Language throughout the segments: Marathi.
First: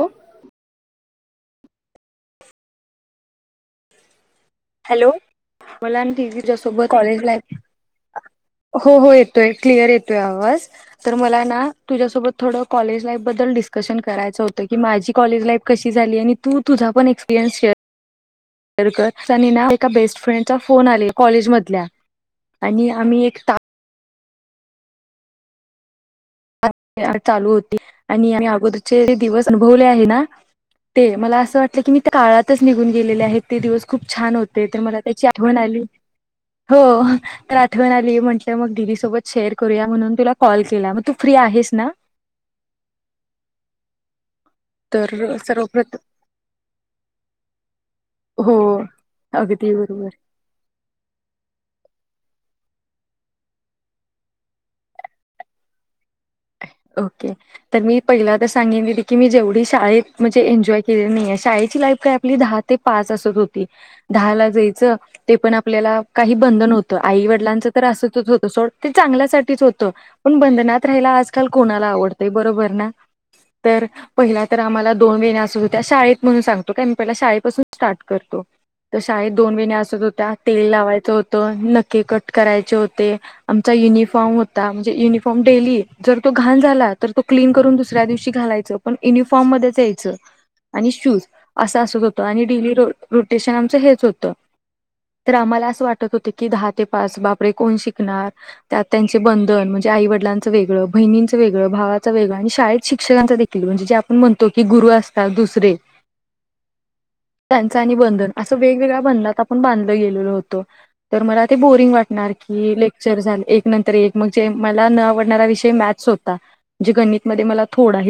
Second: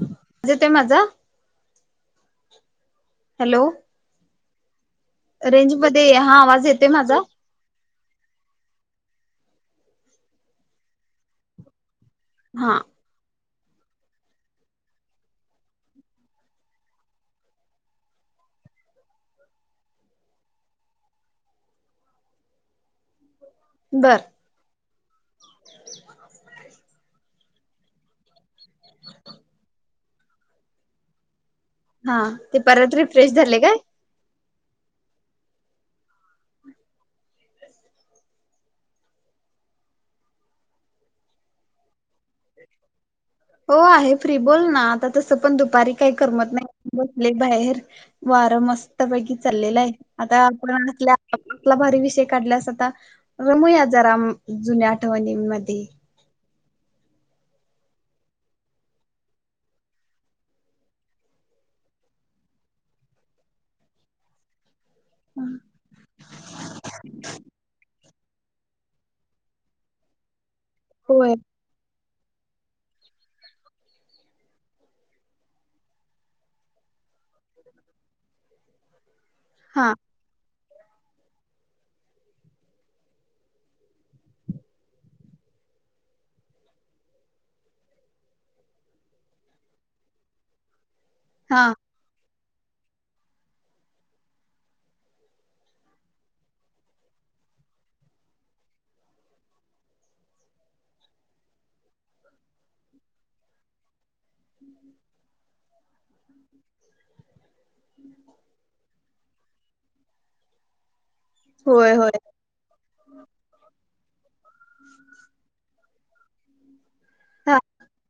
आवाज येतोय माझा. हॅलो. हॅलो रेंज बला ना मध्ये हा आवाज तच्यासोबत येतोय माझा कॉलेज लाईफ. हो हो येतोय क्लियर येतोय आवाज तर मला ना. तुझसोबत थोड हा कॉलेज लाईफ बद्दल दि न करायच होतं की माझी कॉलेज लाईफ कशी झाली आणि तू तुझा पण एक्सपिरिय्स शेअर. त्याने ना एका बेस्ट फ्रेंड चा फोन आलेला कॉलेजमधल्या आम्ही एक टाक बरं. [inaudible] आरती चालू होती आणि आम्ही अगोदरचे दिवस अनुभवले आहे ना ते मला असं वाटतं. की ते तुम्ही हा ते काळातच निघून परत गेलेले रिफ्रेश आहेत झाले ते काय दिवस खूप छान होते. ते तर मला त्याची आठवण हो तर आठवण आली म्हटल्यावर दीदी सोबत शेअर करूया म्हणून तुला कॉल केला. फ्री आहेस ना. हो आहे. फ्री बोल ना आता तस तर पण दुपारी सर्वप्रथम काही करमत नाही बसले बाहेर हो वार मस्तपैकी अगदी चाललेल हाय बरोबर आता मस्त आपण आपला भारी विषय काढलेला आहे. आता रमुया जरा जुन्या आठवणींमध्ये ओके तर मी पहिल्यांदाच सांगितले होते की जेवढी शाळेत म्हणजे जेवढे एन्जॉय केलेली नाहीये शाळेची लाईफ काय आपली दहा ते पाच तासात होती दहा ला जायचं ते पण आपल्याला काही बंधन नव्हतं आई-वडिलांचा असंच होतं ते सोड जे होतं ते चांगल्यासाठीच होतं पण बंधनात. राहिला आज. होय काल कोणाला आवड. हे बरोबर ना तर पहिला तर आम्हाला दोन वेण्या असं होत्या शाळेत म्हणून सांगतो पहिल्या शाळेपासून स्टार्ट करतो तर शाळेत दोन वेण्या हा असत होत्या तेल लाव. व्हायचं होतं नख कट करायचे होते आमचा युनिफॉर्म होता म्हणजे युनिफॉर्म डेली जर तो घाण झाला तर तो क्लीन करून दुसऱ्या दिवशी घालायचं पण युनिफॉर्म मध्ये यायचं आणि शूज हा असा असत होत आणि. डेली रोटेशन आमचे हेच होतं तर आम्हाला असं वाटत होतं अरे बापरे दहा ते पाच त्यात त्यांचे बंधन आई-वडिलांचे वेगळं बहिणींचं वेगळं भावांचे वेगळं आणि शाळेत शिक्षकांचा जे आपण म्हणतो. की गुरु असतात दुसरे त्यांच आणि बंधन असं वेगवेगळ्या बंधनात आपण बांधलं गेलेलो होत. [inaudible] तर मला ते बोरिंग होय होय वाटणार की लेक्चर झालं एक नंतर एक मग जे मला न आवडणारा विषय. मॅक्स होता जे गणित मध्ये हा मला थोडा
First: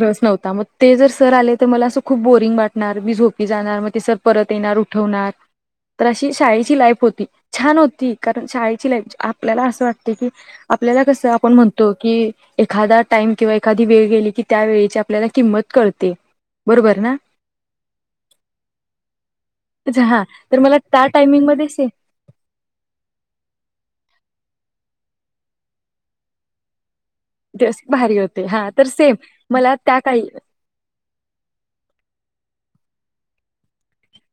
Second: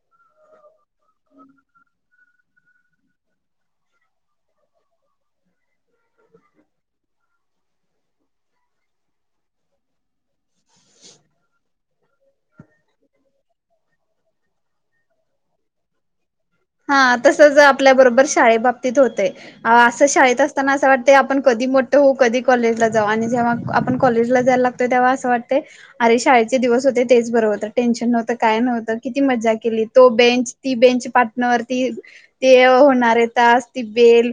रस नव्हता ते सर जर आले तर मला बोरिंग वाटणार मी झोपणार मी जाणार मग ते सर परत येणार उठवणार तर अशी शाळेची लाईफ होती छाक. छान होती एकदा शाळेची लाईफ आपल्याला असं वाटतं की आपल्याला कस आपण म्हणतो. हो की एखादा टाईम किंवा एखादी वेळ गेली की त्यावेळी आपल्याला किंमत कळते. बरोबर ना हा तसंच आपल्याबरोबर शाळे बाबतीत होते अच्छा असे हा शाळेत तर असताना मला असे त्या वाटते आपण कधी टायमिंगमध्ये सेम मोठे होऊ कधी कॉलेजला जाऊ आणि जेव्हा आपण कॉलेजला जायला लागतं तेव्हा असं वाटतं अरे शाळेचे दिवस होते. हेच बरोबर तेच टेन्शन भारी नव्हतं होते काय हा तर नव्हतं सेम किती मज्जा मला केली त्या तो काही बेंच ती बेंच पात वरती ते होणारे तास ती बेल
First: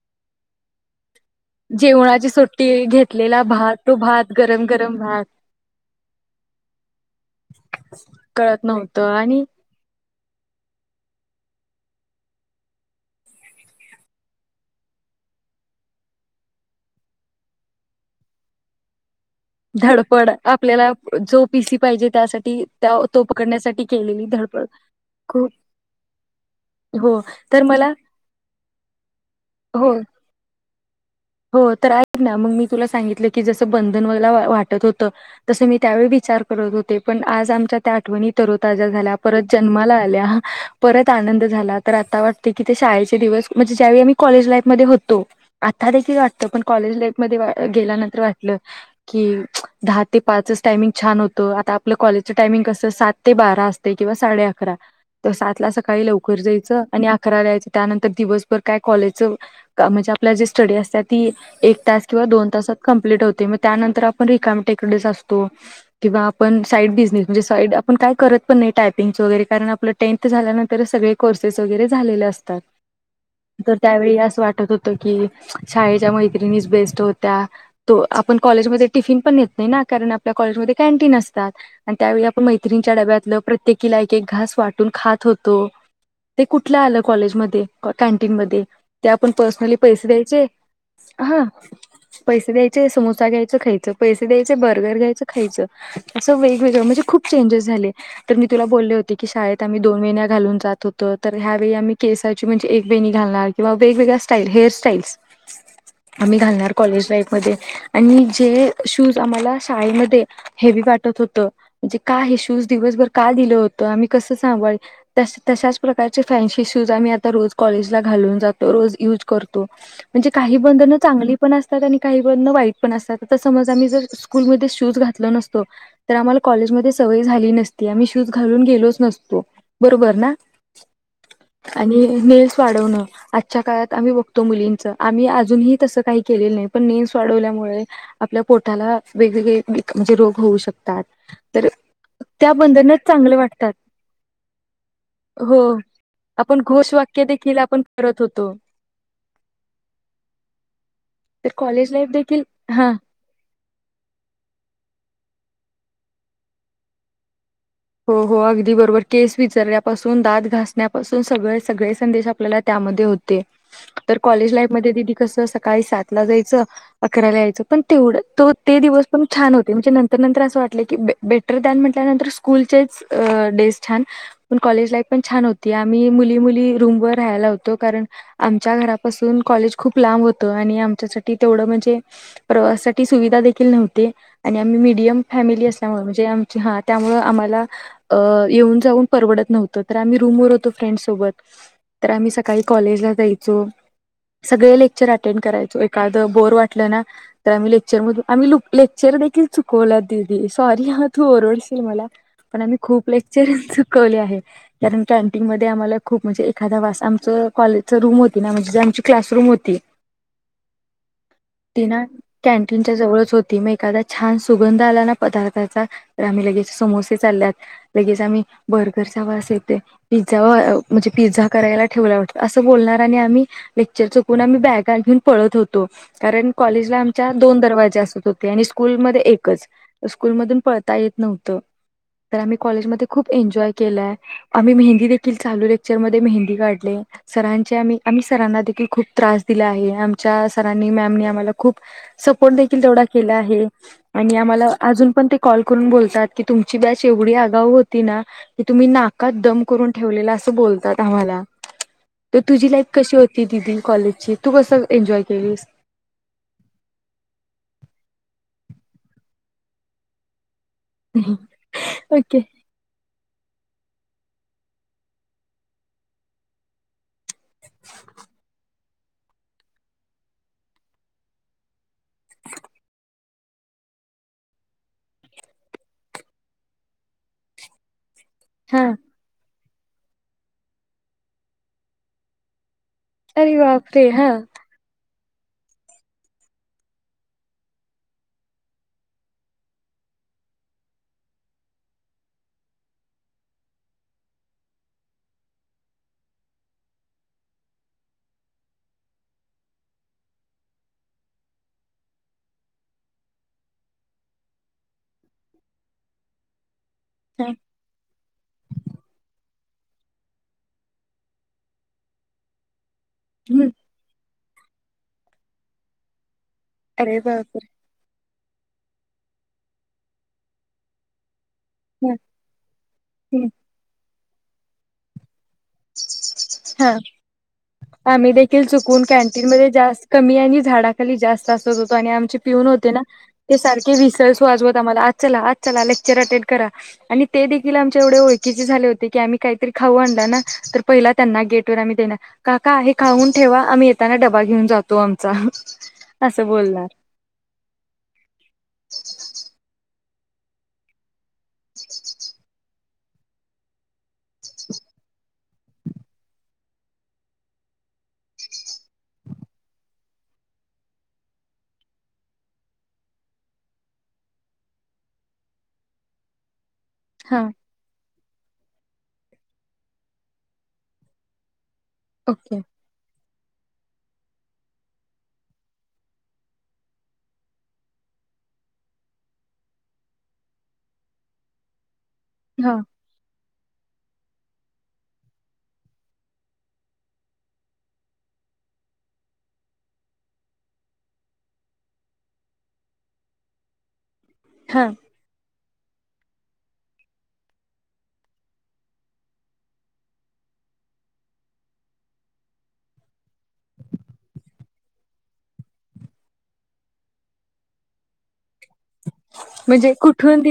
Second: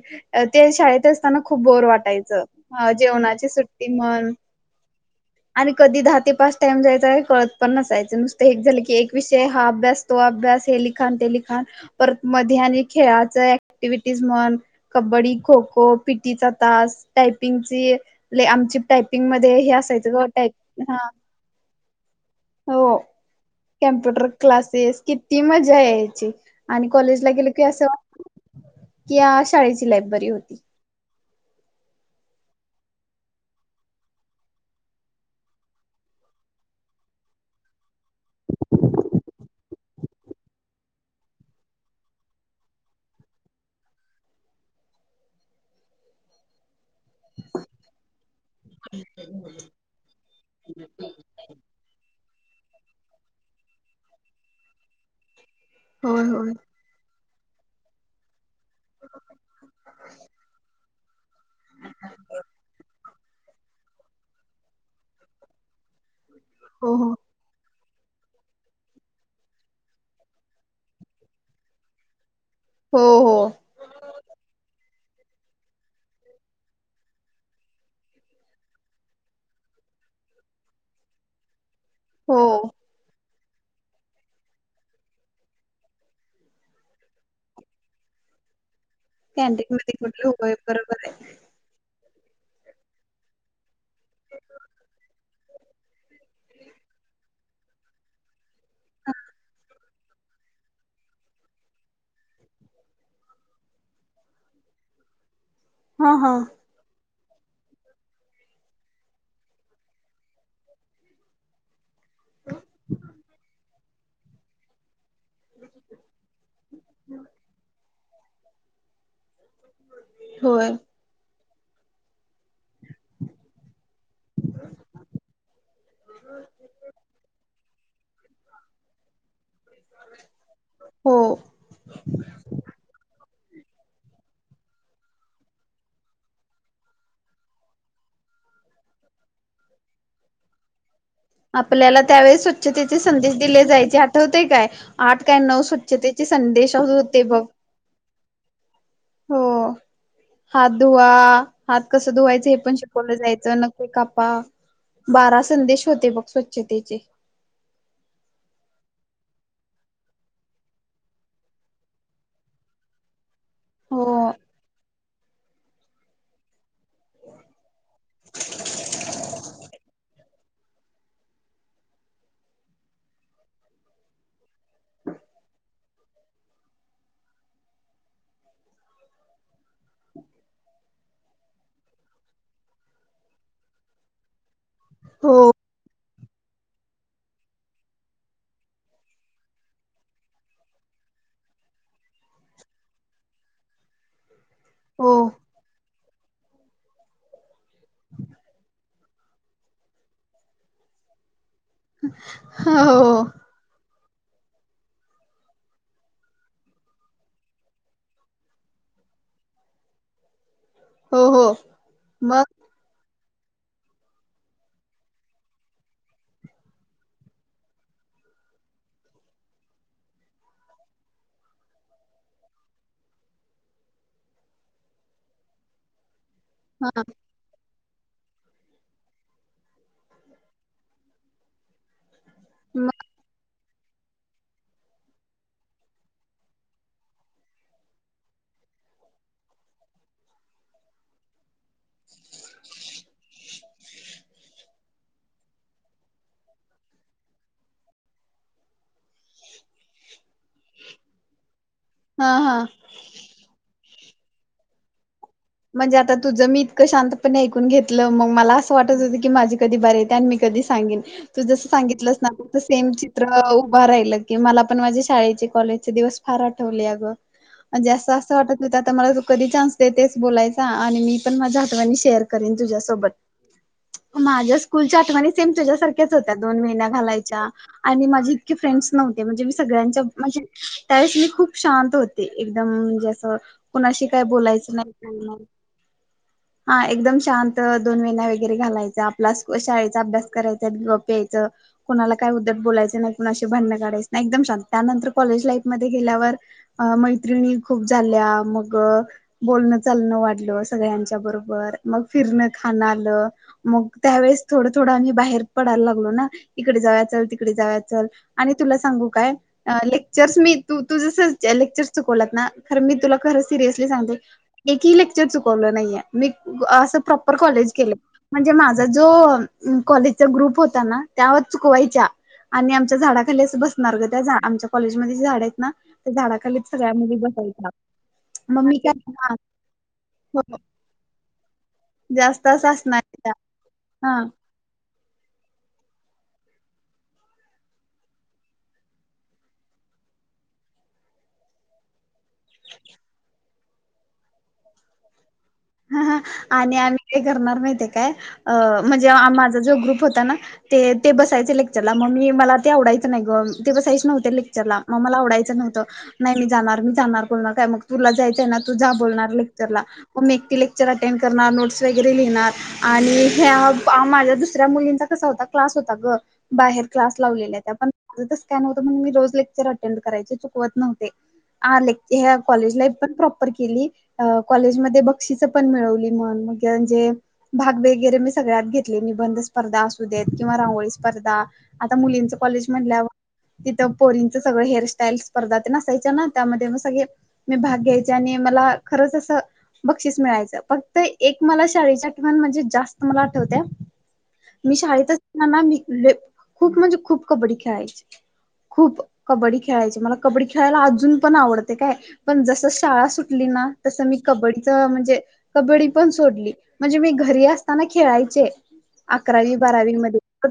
ते शाळेतच. त्यांना खूप बोर जेवणाची सुट्टी वाटायचं घेतलेला जेवणाची भात सुट्टी तो म्हण भात गरम गरम भात आणि कधी दहा ते पाच टाईम जायचा कळत आणि कळत पण नसायचं एक कळत झालं का एक नव्हतं एक आणि विषय हा अभ्यास तो अभ्यास हे लिखान ते लिखान परत मध्ये आणि खेळाच ऍक्टिव्हटीज म्हण कबड्डी खो खो पीटीचा तास टायपिंगची लय आमची टायपिंग मध्ये हे असायचं ग धडपड टाईप आपल्याला हा जो पिसी पाहिजेत हो कम्प्युटर धडपड क्लासेस किती खूप मजा यायची आणि हो कॉलेजला गेले तर की मला शाळेची हो लाईफ बरी हो तर आहेत ना मग मी तुला सांगितलं की जसं बंधन वला वाटत होतं तसं मी त्यावेळी विचार करत होते पण आज आमच्या त्या आठवणी तररोताजा झाल्या परत जन्माला आल्या परत आनंद झाला तर आता वाटते की ते शाळेचे दिवस म्हणजे ज्यावेळी आम्ही कॉलेज लाईफमध्येध्ये होतो देखील वाटतं पण कॉलेज गेल्यानंतर वाट की दहा ते पाचच टायमिंग छान होत आ आपलं कॉलेज सात ते बरा किंवा साडे अकरा सकाळी होय लवकर होय जायचं आणि रायलायचे त्यानंतर दिवस काय कॉलेज च म्हणजे आपला त्यासाठी एक तस किंवा व दोन तासात कॉमलीट होतय त्या नन्तर आपण रिकामं तेकडेच असतो तेव्हा पण साईड हो हो. बिझनेस म्हणजे साईड पण काय करत पण नाही टायपिंगचं वगैरे कारण आपलं टेन्थ झाल्यानंतर सगळे कोर्सेस वगैरे झाले असतते हो हो तर त्यावेळी असं वाटत होत तो की शाळेच्या मैत्रिणी बेस्ट होत्या तो आपण कॉलेजमध्ये टिफिन पण नेत नाही ना कारण आपल्या कॉलेजमध्ये कॅन्टीन असतात आणि त्यावेळी आपण हो मैत्रीणीच्या डब्यातल ते किला एक एक घास वाटून खात होतो ते कुठल्या आलं कॉलेजमध्येध्ये कॅन्टीन मध्ये ते आपण कॅन्टीन पर्सनली मध्ये पैसे द्या कुठले जे होय बरोबर आहे. ह पैसे द्यायचे समोसा घ्यायचं खायचं पैसे द्यायचे बर्गर घ्यायचं खायचं असं वेगवेगळं म्हणजे खूप चेंजेस झाले तर मी तुला बोलले होती की शळेत आम् दोन वेन्या घालून जात होतं तर ह्यावेेळी आम्ही केसाची म्हणजे एक वेणी घालणार किंवा वेगवेगळ्या स्टाईल हेअर स्टाईल्स हा हा आम्ही घालणार कॉलेज लाईफ म आणि जे शूज आम्हाला शाळेमध्ये हेवी वाटत होत म्हणजे का हे शूज दिवसभर का दिलं होत आम्ही कसं सांभा तशच प्रकारचे फॅन्सी शूज आम्ही आता रोज कॉलेज घालून जातो रोज यूज करतो म्हणजे काही होय बंधन चांगली पण असतात आणि काही वाईट असतात आता समज आम्ही जर स्कूल म शूज घातलो नसतो तर आम्हाला कॉलेजमध्ये सवय झाली नसते त आम्ही शूज घालून गलोच नसो बरोबर ना हो. आणि नेस वाढवण च्या काळात आम्ही बघतो मुलींचा आम्ही अजूनही तसं काही केलेलं नाही. पण नेलस वाढवल्यामुळे आपल्या पोटाला वेगवेगळे म्हणजे रोग होऊ शकतात. तर आपल्याला त्यावेळेस त्या बंधनच स्वच्छतेचे चांगले संदेश दिले वाटतात जायचे आठवते काय. हो आठ-काय-नऊ स्वच्छतेचे संदेश होते बघ. तो. हो. हात धुवा. तर हात कॉलेज कस लाईफ देखील धुवायचं हे पण हा शिकवलं जायचं. नक् कापा बारा संदेश होते बघ स्वच्छतेचे हो. हो. अगदी बरोबर केस विचारण्यापासून. दात घासण्यापासून सगळे-सगळे संदेश आपल्याला त्यामध्ये होते हो. कॉलेज लाईफ दीदी कसं सकाळी सातला जायचं. अकराला यायचं. पण तेवढं त ते दिवस पण छान होते. म्हणजे नंतर-नंतर असं वाटल की बेटर म्हटल्यानंतर शाळेचा गणवेश छान पण, महाविद्यालयाचे जीवन, पण छान होते. आम्ही मुली -मुली रूमवरर राहायला होतो कारण आमच्या घरापासून कॉलेज खूप लांब होत. आणि आमच्यासाठी तेवढं म्हणजे प्रवासासाठी सुविधा देखील नव्हती आणि मध्यमवर्गीय हो कुटुंबातली असल्यामुळे ते आमच्या हा त्यामुळं आम्हाला अ येऊन जाऊन परवडत नव्हतं तर आम्ही रूमवर होतो फ्रेंड सोबत, तर आम्ही सकाळी कॉलेजला जायचो. सगळे लेक्चर हो अटेंड करायचो एक काय तर बोर वाट ल ना तर आम्ही लेक्चर मधु आम्ही लूक ले लेक्चर देखील चुकवले दिदी, सॉरी हा तू ओरडस शील मला. पण आम्ही हो खूप लेक्चर चु कले आहे, कारण कँटीन मध्ये आम्हाला खूप म्हणजे एखादा वास कॉलेज रूम होती ना म्हणजे आमची क्लास रूम होती हो हो ती ना मग कॅनटीनच्या जवळच होत ती मग एखादा छान सुगंध आला ना पदार्थाचा तर आम्ही लगेच समोस चालल्यात, लगेच आम्ही बर्गरचा वास येते पिझ्झा म्हणजे पिझ्झा करायला ठेवला वाटतं असं बोलणार, आणि आम्ही लेक्चर चुकून आम्ही बॅगा घेऊन पळत होतो. कारण कॉलेजला हा आमच्या दोन दरवाजे असत होत ते आणि स्कुल मध्ये एकच, स्कुलमधून पळता येत नव्हतं. तर आम्ही मग कॉलेजमध्ये खूप एन्जॉय केलाय, आम्ही मेहंदी देखील चालू लेक्चर मध्ये मेहंदी काढले, सरांचे आम आम्ही सरांना की खूप त्रास दिला आहे, आमच्या सरांनी, मॅमनी आम्हाला खूप सपोर्ट देखील तेवढा केला आहे. आणि आम्हाला अजून पण ते फोन करून बोलतात की तुमच्या ची बॅच एवढी आगाऊ होती ना की तुम्ही नाकात दम करून ठेवलेला असं बोलतात आम्हाला हा तर हा. तुझी लाईफ कशी होती दिदी कॉलेज मधली तू कशी मज्जा करतो? म्हणजे आता तुझं मी इतकं शांतपणे ऐकून घेतलं मग मला असं वाटत होते, की माझी वेळ कधी येते? आणि मी कधी बोलते. सांगेन तू जस सांगितलंस ना ओके तसं सारख चित्र उभा राहिल की मला पण माझे शाळेचे कॉलेजचे दिवस फार आठवले अगं आणि जास्त असं वाटत होतं. आता मला कधी संधी देतस? बोलाचा आणि मी पण माझ्या आठवणी तुला सांगेन, करण तुझ्यासोबत माझ्या शाळेच्या आठवाणी तुझ्यासारख्याच होत्या, दोन वेण्या घालायच्या आणि माझी इतक्या हा मैत्रिणी नव्हत्या सगळ्यांच्या म्हणजे त्यावेळेस मी खूप शांत होते, एकदम अरे कुणाशी बापरे काय हा बोलायचं नाही हा एकदम शांत दोन वेण्या वैगैरे घालायच्या, शाळेचा अभ्यास करायचा आणि गप्प यायचं, कोणाला काय उध्दट बोलायचं नाही, भांडण काढायचं नाही. त्यानंतर कॉलेज लाईफ मध्ये गेल्यावर मैत्रिणी खूप झाल्या, मग बोलण- चालण वाढलं, सगळ्यांच्या बरोबर मग फिरण खाण आलं मग त्यावेेळेस थोडं-थोडं आम्ही बाहेर पडायला लागलो, ना इकडे जाव- तिकडे हा. जाव चल, आणि तुला सांगू काय? लेक्चर्स मी तू तू जस लेक्चर चुकवल्या ना खर मी तुला खरंच हं. सिरियसली सांगते एकही लेक्चर चुकवलं नाहीये मी व असं अरे प्रॉपर बापरे कॉलेज केलंय म्हणजे मा झा जो काॅलेजचा ग्रूप होता ना त्या चुकवायच्या हा आणि आमच्या झाडाखाली हं. असं बसणार गं त्या झा आमच्या कॉलेजमध्ये झाडं आहेत. ना त्या झाडाखाली सगळ्या हा. मुली बसायच्या आम्ही देखील मग मी चुकून कॅन्टीन [unintelligible] मध्ये जास्त कमी आणि झाडाखाली जास्त असत होतो आणि आमचे जास्त पिऊन असं होते ना असणार ते सारखे हा विसर्स वाजवत आम्हाला आत चला आत चला लेक्चर अटेंड करा आणि ते देखील आमच्या एवढे ओळखीचे झाले होते, की आम्ही काहीतरी खाऊ आणलं ना तर पहिला त्यांना गेटवर आम्ही देणार काका हे खाऊन ठेवा, आम्ही येताना डबा घेऊन जातो आमचा हां हां असं आणि बोलणार आम्ही काय करणार माहितीय काय? अ म्हणजे माझा जो ग्रुप हो ता ते ते बस सायचे लेक्चरला म मी मला ते आवडा यचं नाही गं ते बसायचे नव्हते लेक्चरला मग मला आवडायचं नव्हतं, नाही मी जाणार मी जाणार पूर्ण काय मग तुला जायचंय ना तू जा बोलणार लेक्चरला म मी एकटी लेक्चर अटेंड करणार नोट्स वगैरे लिहणार, आणि ह्या माझ्या दुसऱ्या मुलींचा कसा होता क्लास होता गं बाहेर क्लास हा लावलेल्या त्या पण माझं तर स्कॅन होतं म्हणून मी रोज लेक्चर अटेंड करायचे चुकवत नव्हते. हा ले ओके कॉलेज लाईफ प्राप केली काॅलेज मध्ये बग बक्षिस पण मिळवली मी म्हणजे, भाग वगैरे मी सगळ्यात घेतले निबंध स्पर्धा असू देत, किंवा रांगोळी स्पर्धा. आता मुलींच कॉलेज हा म्हटल्यावर तिथं पोरीनचं सगळं हेअरस्टाईल स्पर्धा ते आसायच्या ना त्यामध्ये मग सगळे मी भाग घ्यायचे, आणि मला खरंच असं. बक्षीस मिळायचं. फक्त एक मला शाळेच्या आठवण म्हणजे जास्त मला आठवत्या, मी हा शाळेत असताना ना मी खूप म्हणजे खूप कबड्डी खेळायची. खूप कबड्डी खेळायची. मला कबड्डी खेळायला अजून पण आवडतयं काय. पण जसं शाळा सुटली ना तसं मी कबड्डी. म्हणजे कबड्डी पण सोडली. म्हणजे मी घरी असताना खेळायचे. - म्हणजे कुठून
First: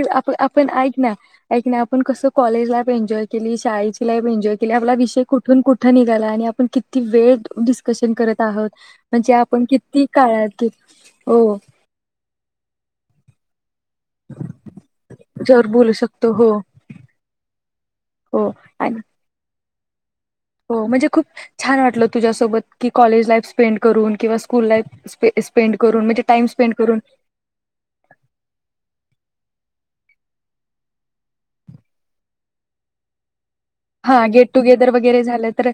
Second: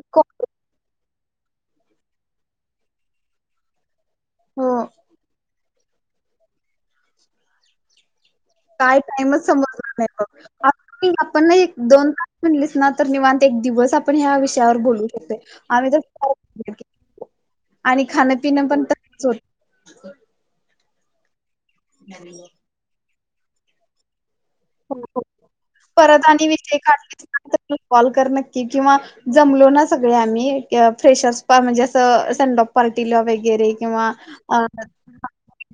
आपण ऐक ना ऐक ना आपण कसं कॉलेज लाईफ मज्जा केली. शाळेेत एंजॉय केली हो आपला विषय कुठून कुठे निघाला आणि आपण किती वेळ डिस्कशन करत. आहोत काय म्हणजे वेळच आपण समजल किती नाही काळात की बघ. हो आपण ना एक-दोन-तास म्हणलीस ना. तर निवांत एक दिवस. आपण ह्या विषयावर बोलू शकतोय. जर आम्ही बोलू शकतो हो आणि खाण हो पिनं पण आणि त्यातच होईल. [inaudible] हो म्हणजे खूप छान वाटलं तुझ्यासोबत की कॉलेज लाईफ स्पेंड करून किंवा सु [unintelligible] परत आणि स्पेंड विषय करून काढलेच [unintelligible] कॉल कर नक्की किंवा जम जामलो ना सगळे आम्ही फ्रेशर्स पा म्हणजे असं सेंड ऑफ पार्टी ला वैगे हां गेट टुगेदर वगैरे झालं तर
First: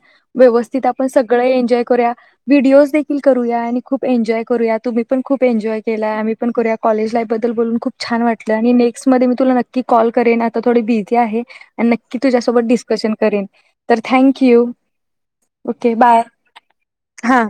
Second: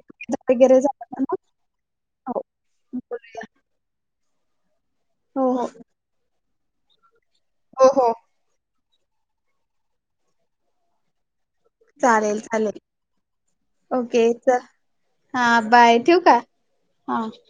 वगैरे व्यवस्थित आपण झालं ना सगळ एन्जॉय करूया हो व्हिडिओज देखील बोलूया करूया आणि खूप एन्जॉय करूयात. तुम्ही प खूप हो हो एन्जॉय केलाय आम्ह आपण करूया कॉलेज लाइफ ब द्दल बोलून हो खूप हो छान वाटलं आणि नेक नेक्स्ट मध्ये मी तुला नक्की कॉल करेन आता थोडी बिझी आहे. आणि नक्की चालेल तुझ्यासोबत चालेल डिस [unintelligible] करेन [inaudible] तर ओके चल थँक्यू हा ओके ठेवू बाय का [inaudible] हा.